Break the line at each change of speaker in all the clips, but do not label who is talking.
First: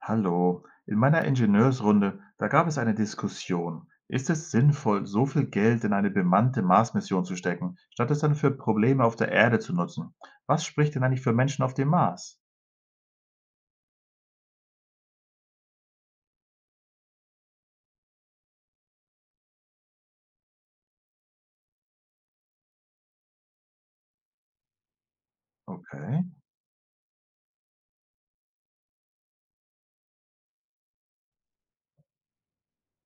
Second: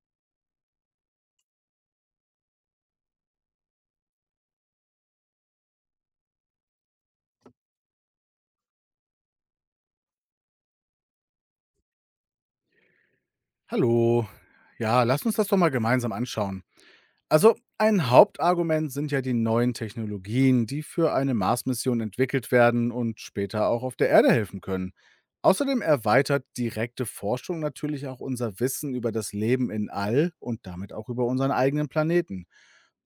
Hallo, in meiner Ingenieursrunde, da gab es eine Diskussion. Ist es sinnvoll, so viel Geld in eine bemannte Marsmission zu stecken, statt es dann für Probleme auf der Erde zu nutzen? Was spricht denn eigentlich für Menschen auf dem Mars?
Hallo. Ja, lass uns das doch mal gemeinsam anschauen. Also, ein Hauptargument sind ja die neuen Technologien, die für eine Mars-Mission entwickelt werden und später auch auf der Erde helfen können. Außerdem
Okay,
erweitert direkte Forschung natürlich auch unser Wissen über das Leben in All und damit auch über unseren eigenen Planeten.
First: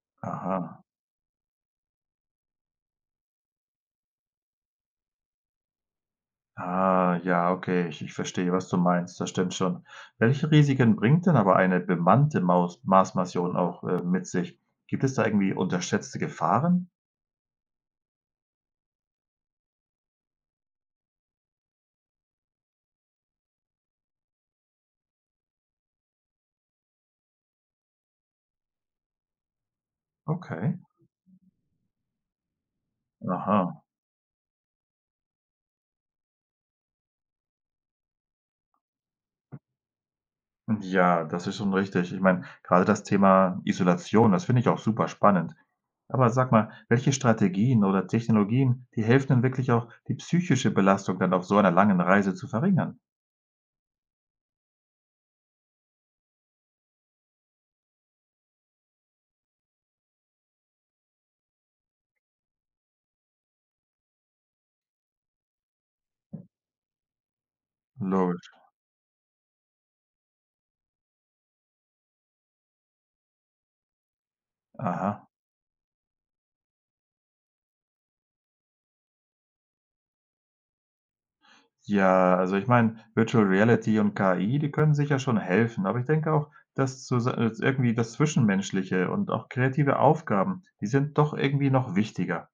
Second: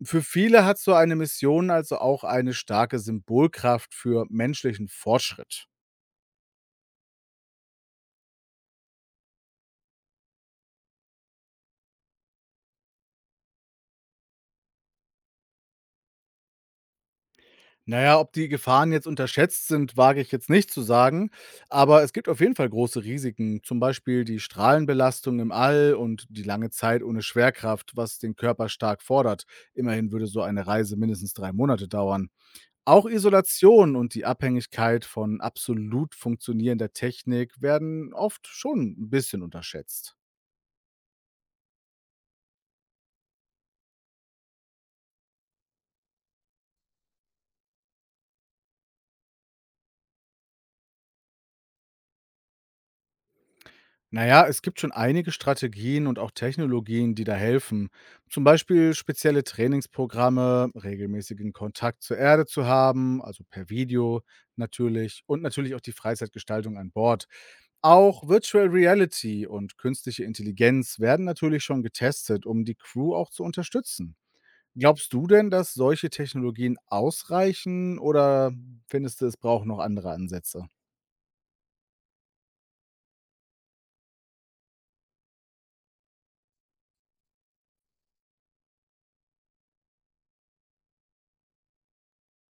Für viele hat
aha.
so eine Mission also auch eine starke Symbolkraft für menschlichen Fortschritt.
Ah, ja, okay, ich verstehe, was du meinst, das stimmt schon. Welche Risiken bringt denn aber eine bemannte Maus Marsmission auch mit sich? Gibt es da irgendwie unterschätzte Gefahren?
Na ja, ob die Gefahren jetzt unterschätzt sind, wage ich jetzt nicht zu sagen, aber es gibt auf jeden Fall große Risiken, zum Beispiel die Strahlenbelastung im All und die lange Zeit ohne Schwerkraft, was den Körper stark fordert. Immerhin würde so eine
Okay,
Reise mindestens 3 Monate dauern. Auch
aha.
Isolation und die Abhängigkeit von absolut funktionierender Technik werden oft schon ein bisschen unterschätzt.
Ja, das ist schon richtig. Ich meine, gerade das Thema Isolation, das finde ich auch super spannend. Aber sag mal, welche Strategien oder Technologien, die helfen denn wirklich auch, die psychische Belastung dann auf so einer langen Reise zu verringern?
Na ja, es gibt schon einige Strategien und auch Technologien, die da helfen. Zum Beispiel spezielle Trainingsprogramme, regelmäßigen Kontakt zur Erde zu haben, also per Video natürlich und natürlich auch die Freizeitgestaltung an Bord. Auch
Logisch.
Virtual Reality und künstliche Intelligenz werden natürlich schon getestet, um die Crew auch zu unterstützen. Glaubst du
Aha.
denn, dass solche Technologien ausreichen oder findest du, es brauchen noch andere Ansätze?
Ja, also ich meine, Virtual Reality und KI, die können sicher schon helfen, aber ich denke auch, dass zusa irgendwie das Zwischenmenschliche und auch kreative Aufgaben, die sind doch irgendwie noch wichtiger.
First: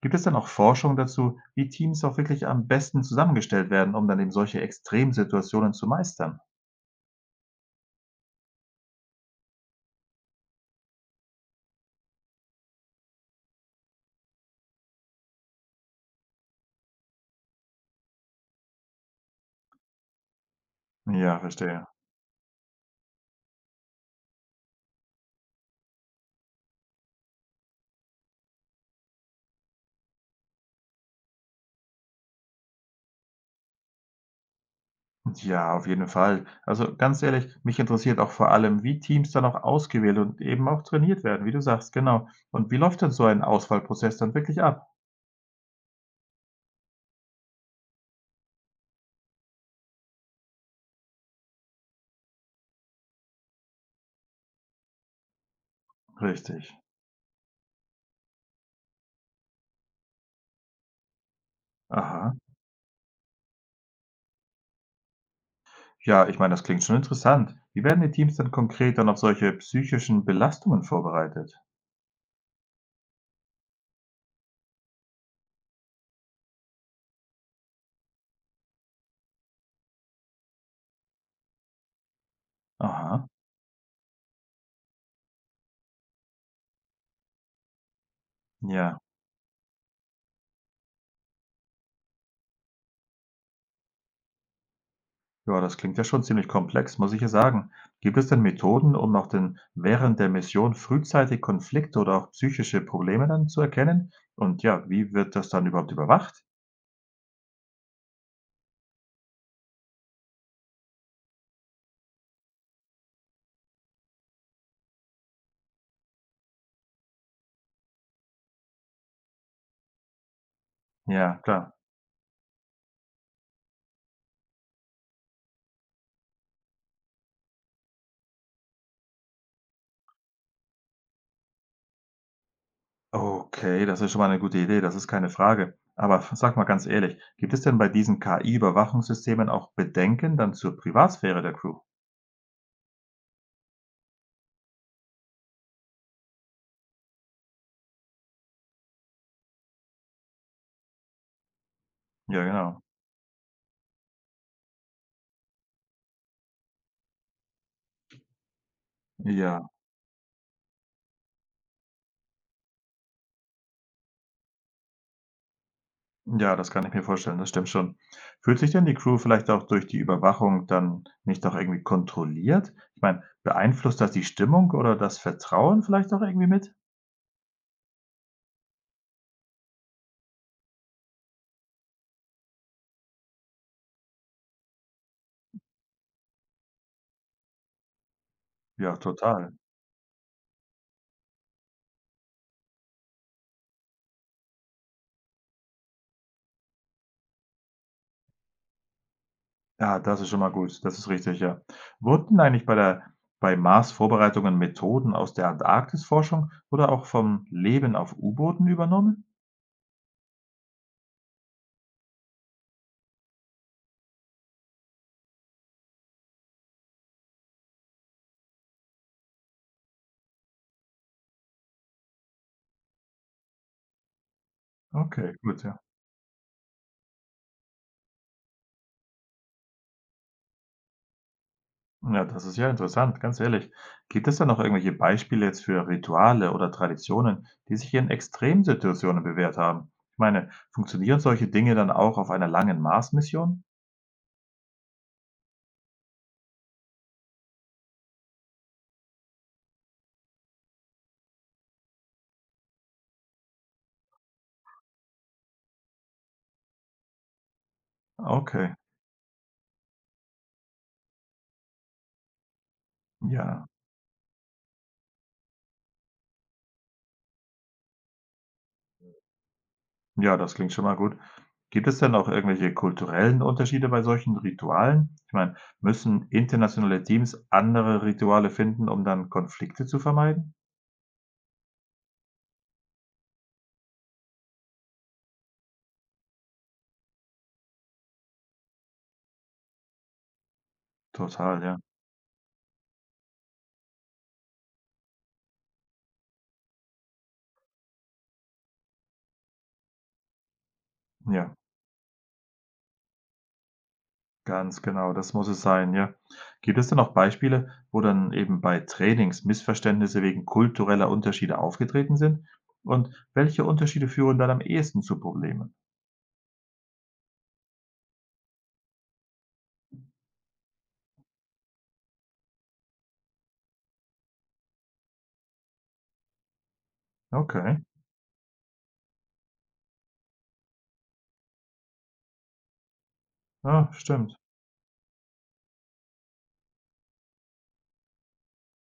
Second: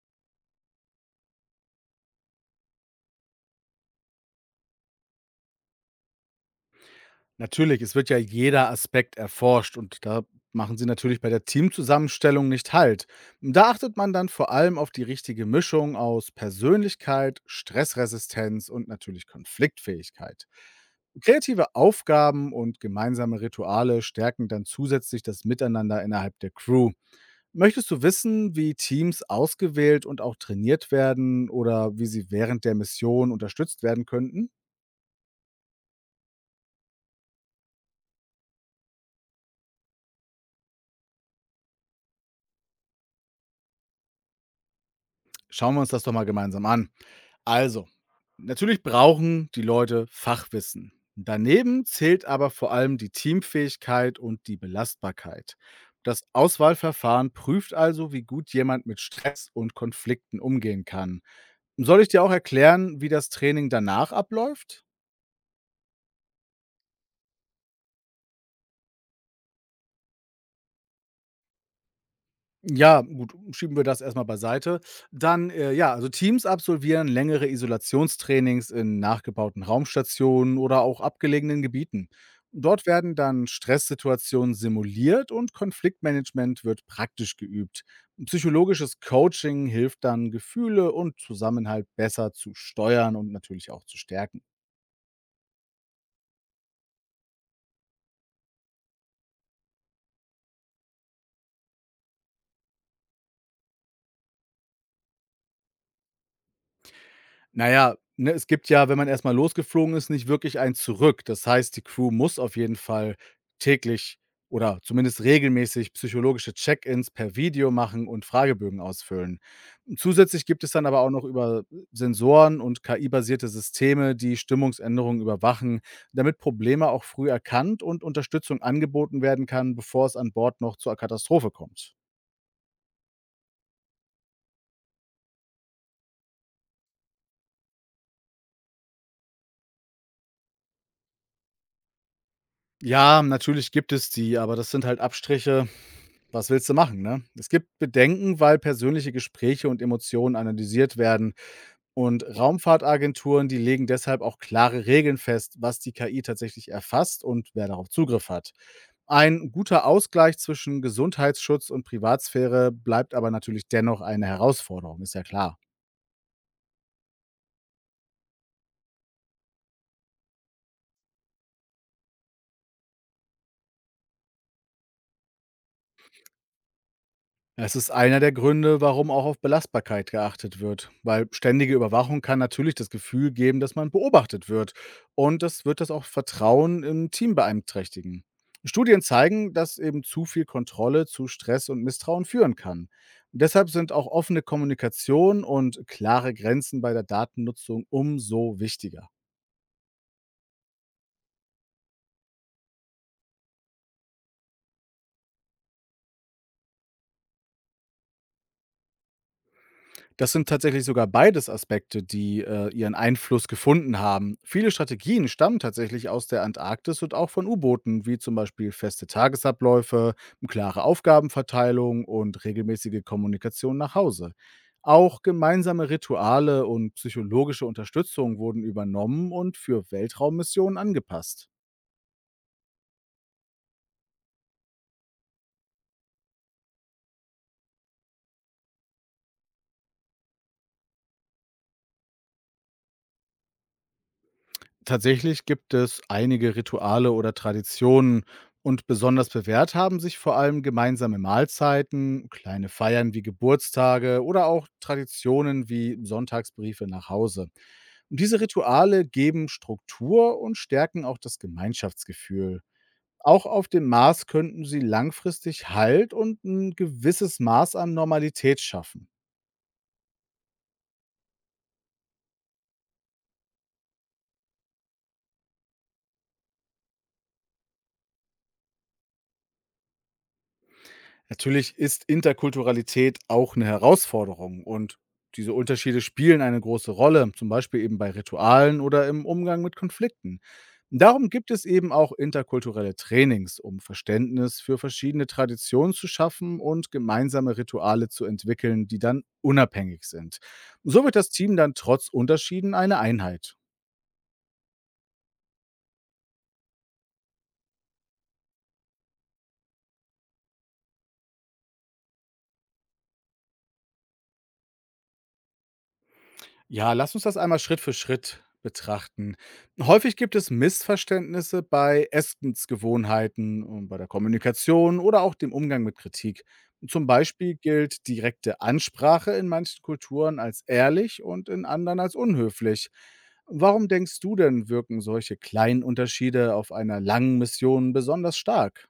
Gibt es dann auch Forschung dazu, wie Teams auch wirklich am besten zusammengestellt werden, um dann eben solche Extremsituationen zu meistern?
Natürlich, es wird ja jeder Aspekt erforscht und da machen sie natürlich bei der Teamzusammenstellung nicht halt. Da achtet man dann vor allem auf die richtige Mischung aus Persönlichkeit, Stressresistenz und natürlich Konfliktfähigkeit.
Ja,
Kreative
verstehe.
Aufgaben und gemeinsame Rituale stärken dann zusätzlich das Miteinander innerhalb der Crew. Möchtest du wissen, wie Teams ausgewählt und auch trainiert werden oder wie sie während der Mission unterstützt werden könnten?
Ja, auf jeden Fall. Also ganz ehrlich, mich interessiert auch vor allem, wie Teams dann auch ausgewählt und eben auch trainiert werden, wie du sagst, genau. Und wie läuft denn so ein Auswahlprozess dann wirklich ab?
Schauen wir uns das doch mal gemeinsam an. Also, natürlich brauchen die Leute Fachwissen. Daneben zählt aber vor allem die Teamfähigkeit und die Belastbarkeit. Das
Richtig.
Auswahlverfahren prüft also, wie gut jemand mit Stress und Konflikten umgehen kann. Soll ich dir auch
Aha.
erklären, wie das Training danach abläuft?
Ja, ich meine, das klingt schon interessant. Wie werden die Teams denn konkret dann auf solche psychischen Belastungen vorbereitet?
Ja, gut, schieben wir das erstmal beiseite. Dann, ja, also Teams absolvieren längere Isolationstrainings in nachgebauten Raumstationen oder auch abgelegenen Gebieten. Dort werden
Aha,
dann Stresssituationen simuliert und Konfliktmanagement wird praktisch geübt.
ja.
Psychologisches Coaching hilft dann, Gefühle und Zusammenhalt besser zu steuern und natürlich auch zu stärken.
Ja, das klingt ja schon ziemlich komplex, muss ich ja sagen. Gibt es denn Methoden, um auch denn während der Mission frühzeitig Konflikte oder auch psychische Probleme dann zu erkennen? Und ja, wie wird das dann überhaupt überwacht?
Na ja, ne, es gibt ja, wenn man erst mal losgeflogen ist, nicht wirklich ein Zurück. Das heißt, die Crew muss auf jeden Fall täglich oder zumindest regelmäßig psychologische Check-ins per Video machen und Fragebögen ausfüllen. Zusätzlich gibt es dann aber auch noch
Ja,
über
klar.
Sensoren und KI-basierte Systeme, die Stimmungsänderungen überwachen, damit Probleme auch früh erkannt und Unterstützung angeboten werden kann, bevor es an Bord noch zur Katastrophe kommt.
Okay, das ist schon mal eine gute Idee, das ist keine Frage. Aber sag mal ganz ehrlich, gibt es denn bei diesen KI-Überwachungssystemen auch Bedenken dann zur Privatsphäre der Crew?
Ja, natürlich gibt es die, aber das sind halt Abstriche. Was willst du machen, ne? Es gibt Bedenken, weil persönliche Gespräche und Emotionen analysiert werden. Und
Ja, genau.
Raumfahrtagenturen, die legen deshalb auch klare Regeln fest, was die KI tatsächlich erfasst und wer darauf Zugriff hat. Ein
Ja,
guter Ausgleich zwischen Gesundheitsschutz und Privatsphäre bleibt aber natürlich dennoch eine Herausforderung, ist ja klar.
Ja, das kann ich mir vorstellen, das stimmt schon. Fühlt sich denn die Crew vielleicht auch durch die Überwachung dann nicht auch irgendwie kontrolliert? Ich meine, beeinflusst das die Stimmung oder das Vertrauen vielleicht auch irgendwie mit?
Es ist einer der Gründe, warum auch auf Belastbarkeit geachtet wird, weil ständige Überwachung kann natürlich das Gefühl geben, dass man beobachtet wird und das wird das auch Vertrauen im Team beeinträchtigen.
Ja,
Studien zeigen,
total.
dass eben zu viel Kontrolle zu Stress und Misstrauen führen kann. Deshalb sind auch offene Kommunikation und klare Grenzen bei der Datennutzung umso wichtiger.
Ja, das ist schon mal gut. Das ist richtig, ja. Wurden eigentlich bei Mars-Vorbereitungen Methoden aus der Antarktis-Forschung oder auch vom Leben auf U-Booten übernommen?
Das sind tatsächlich sogar beides Aspekte, die, ihren Einfluss gefunden haben. Viele Strategien stammen tatsächlich aus der Antarktis und auch von U-Booten, wie zum Beispiel feste Tagesabläufe, klare Aufgabenverteilung und regelmäßige Kommunikation nach Hause. Auch
Okay, gut, ja.
gemeinsame Rituale und psychologische Unterstützung wurden übernommen und für Weltraummissionen angepasst.
Ja, das ist ja interessant, ganz ehrlich. Gibt es da noch irgendwelche Beispiele jetzt für Rituale oder Traditionen, die sich in Extremsituationen bewährt haben? Ich meine, funktionieren solche Dinge dann auch auf einer langen Mars-Mission?
Tatsächlich gibt es einige Rituale oder Traditionen und besonders bewährt haben sich vor allem gemeinsame Mahlzeiten, kleine Feiern wie Geburtstage oder auch Traditionen wie Sonntagsbriefe nach Hause. Und diese
Okay,
Rituale geben Struktur und stärken auch das Gemeinschaftsgefühl. Auch
ja.
auf dem Mars könnten sie langfristig Halt und ein gewisses Maß an Normalität schaffen.
Ja, das klingt schon mal gut. Gibt es denn auch irgendwelche kulturellen Unterschiede bei solchen Ritualen? Ich meine, müssen internationale Teams andere Rituale finden, um dann Konflikte zu vermeiden?
Natürlich ist Interkulturalität auch eine Herausforderung und diese Unterschiede spielen eine große Rolle, zum Beispiel eben bei Ritualen oder im Umgang mit Konflikten. Darum gibt
Total,
es
ja.
eben auch interkulturelle Trainings, um Verständnis für verschiedene Traditionen zu schaffen und gemeinsame Rituale zu entwickeln, die dann unabhängig sind. So wird das
Ja.
Team dann trotz Unterschieden eine Einheit.
Ganz genau, das muss es sein, ja. Gibt es denn noch Beispiele, wo dann eben bei Trainings Missverständnisse wegen kultureller Unterschiede aufgetreten sind? Und welche Unterschiede führen dann am ehesten zu Problemen?
Ja, lass uns das einmal Schritt für Schritt betrachten. Häufig gibt es Missverständnisse bei Essensgewohnheiten und bei der Kommunikation oder auch dem Umgang mit Kritik. Zum Beispiel
Okay,
gilt direkte Ansprache in manchen Kulturen als ehrlich und in anderen als unhöflich. Warum
ja,
denkst du
stimmt.
denn, wirken solche kleinen Unterschiede auf einer langen Mission besonders stark?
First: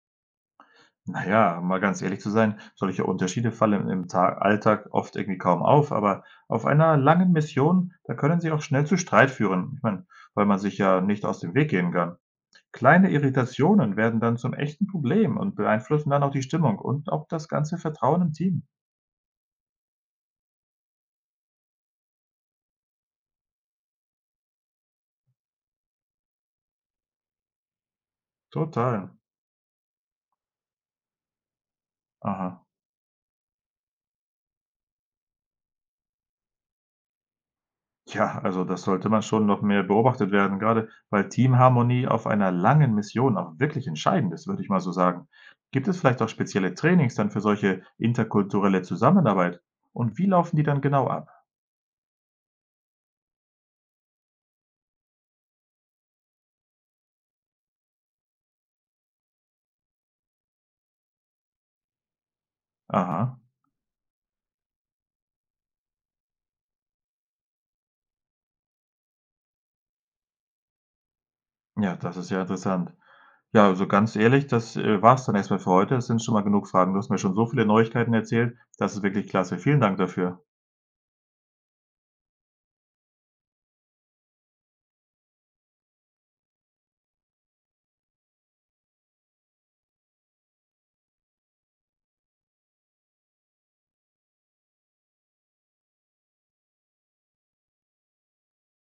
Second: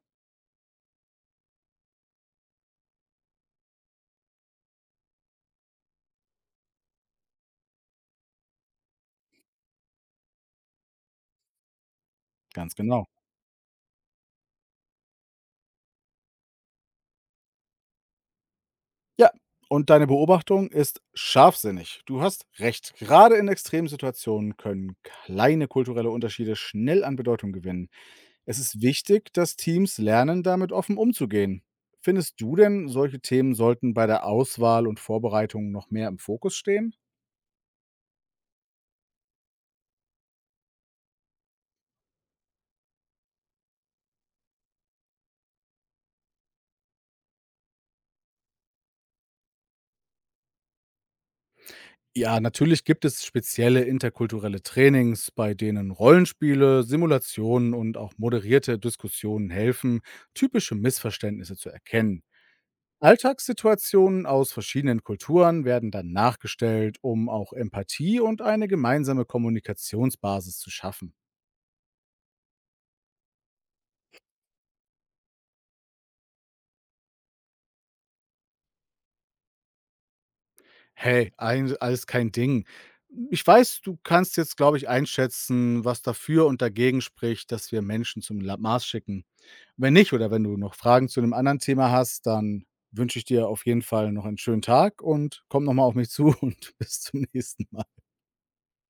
Naja, mal ganz ehrlich zu sein, solche Unterschiede fallen im Ta Alltag oft irgendwie kaum auf, aber auf einer langen Mission, da können sie auch schnell zu Streit führen. Ich meine, weil man sich ja nicht aus dem Weg gehen kann.
Ganz genau.
Kleine Irritationen werden dann zum echten Problem und beeinflussen dann auch die Stimmung und auch das ganze Vertrauen im Team.
Ja, und deine Beobachtung ist scharfsinnig. Du hast recht. Gerade in extremen Situationen können kleine kulturelle Unterschiede schnell an Bedeutung gewinnen. Es ist
Total.
wichtig, dass Teams lernen, damit offen umzugehen. Findest du
Aha.
denn, solche Themen sollten bei der Auswahl und Vorbereitung noch mehr im Fokus stehen?
Ja, also das sollte man schon noch mehr beobachtet werden, gerade weil Teamharmonie auf einer langen Mission auch wirklich entscheidend ist, würde ich mal so sagen. Gibt es vielleicht auch spezielle Trainings dann für solche interkulturelle Zusammenarbeit? Und wie laufen die dann genau ab?
Ja, natürlich gibt es spezielle interkulturelle Trainings, bei denen Rollenspiele, Simulationen und auch moderierte Diskussionen helfen, typische Missverständnisse zu erkennen.
Aha.
Alltagssituationen aus verschiedenen Kulturen werden dann nachgestellt, um auch Empathie und eine gemeinsame Kommunikationsbasis zu schaffen.
Ja, das ist ja interessant. Ja, also ganz ehrlich, das war's dann erstmal für heute. Es sind schon mal genug Fragen. Du hast mir schon so viele Neuigkeiten erzählt. Das ist wirklich klasse. Vielen Dank dafür.
Hey, alles kein Ding. Ich weiß, du kannst jetzt, glaube ich, einschätzen, was dafür und dagegen spricht, dass wir Menschen zum Mars schicken. Wenn nicht oder wenn du noch Fragen zu einem anderen Thema hast, dann wünsche ich dir auf jeden Fall noch einen schönen Tag und komm noch mal auf mich zu und bis zum nächsten Mal.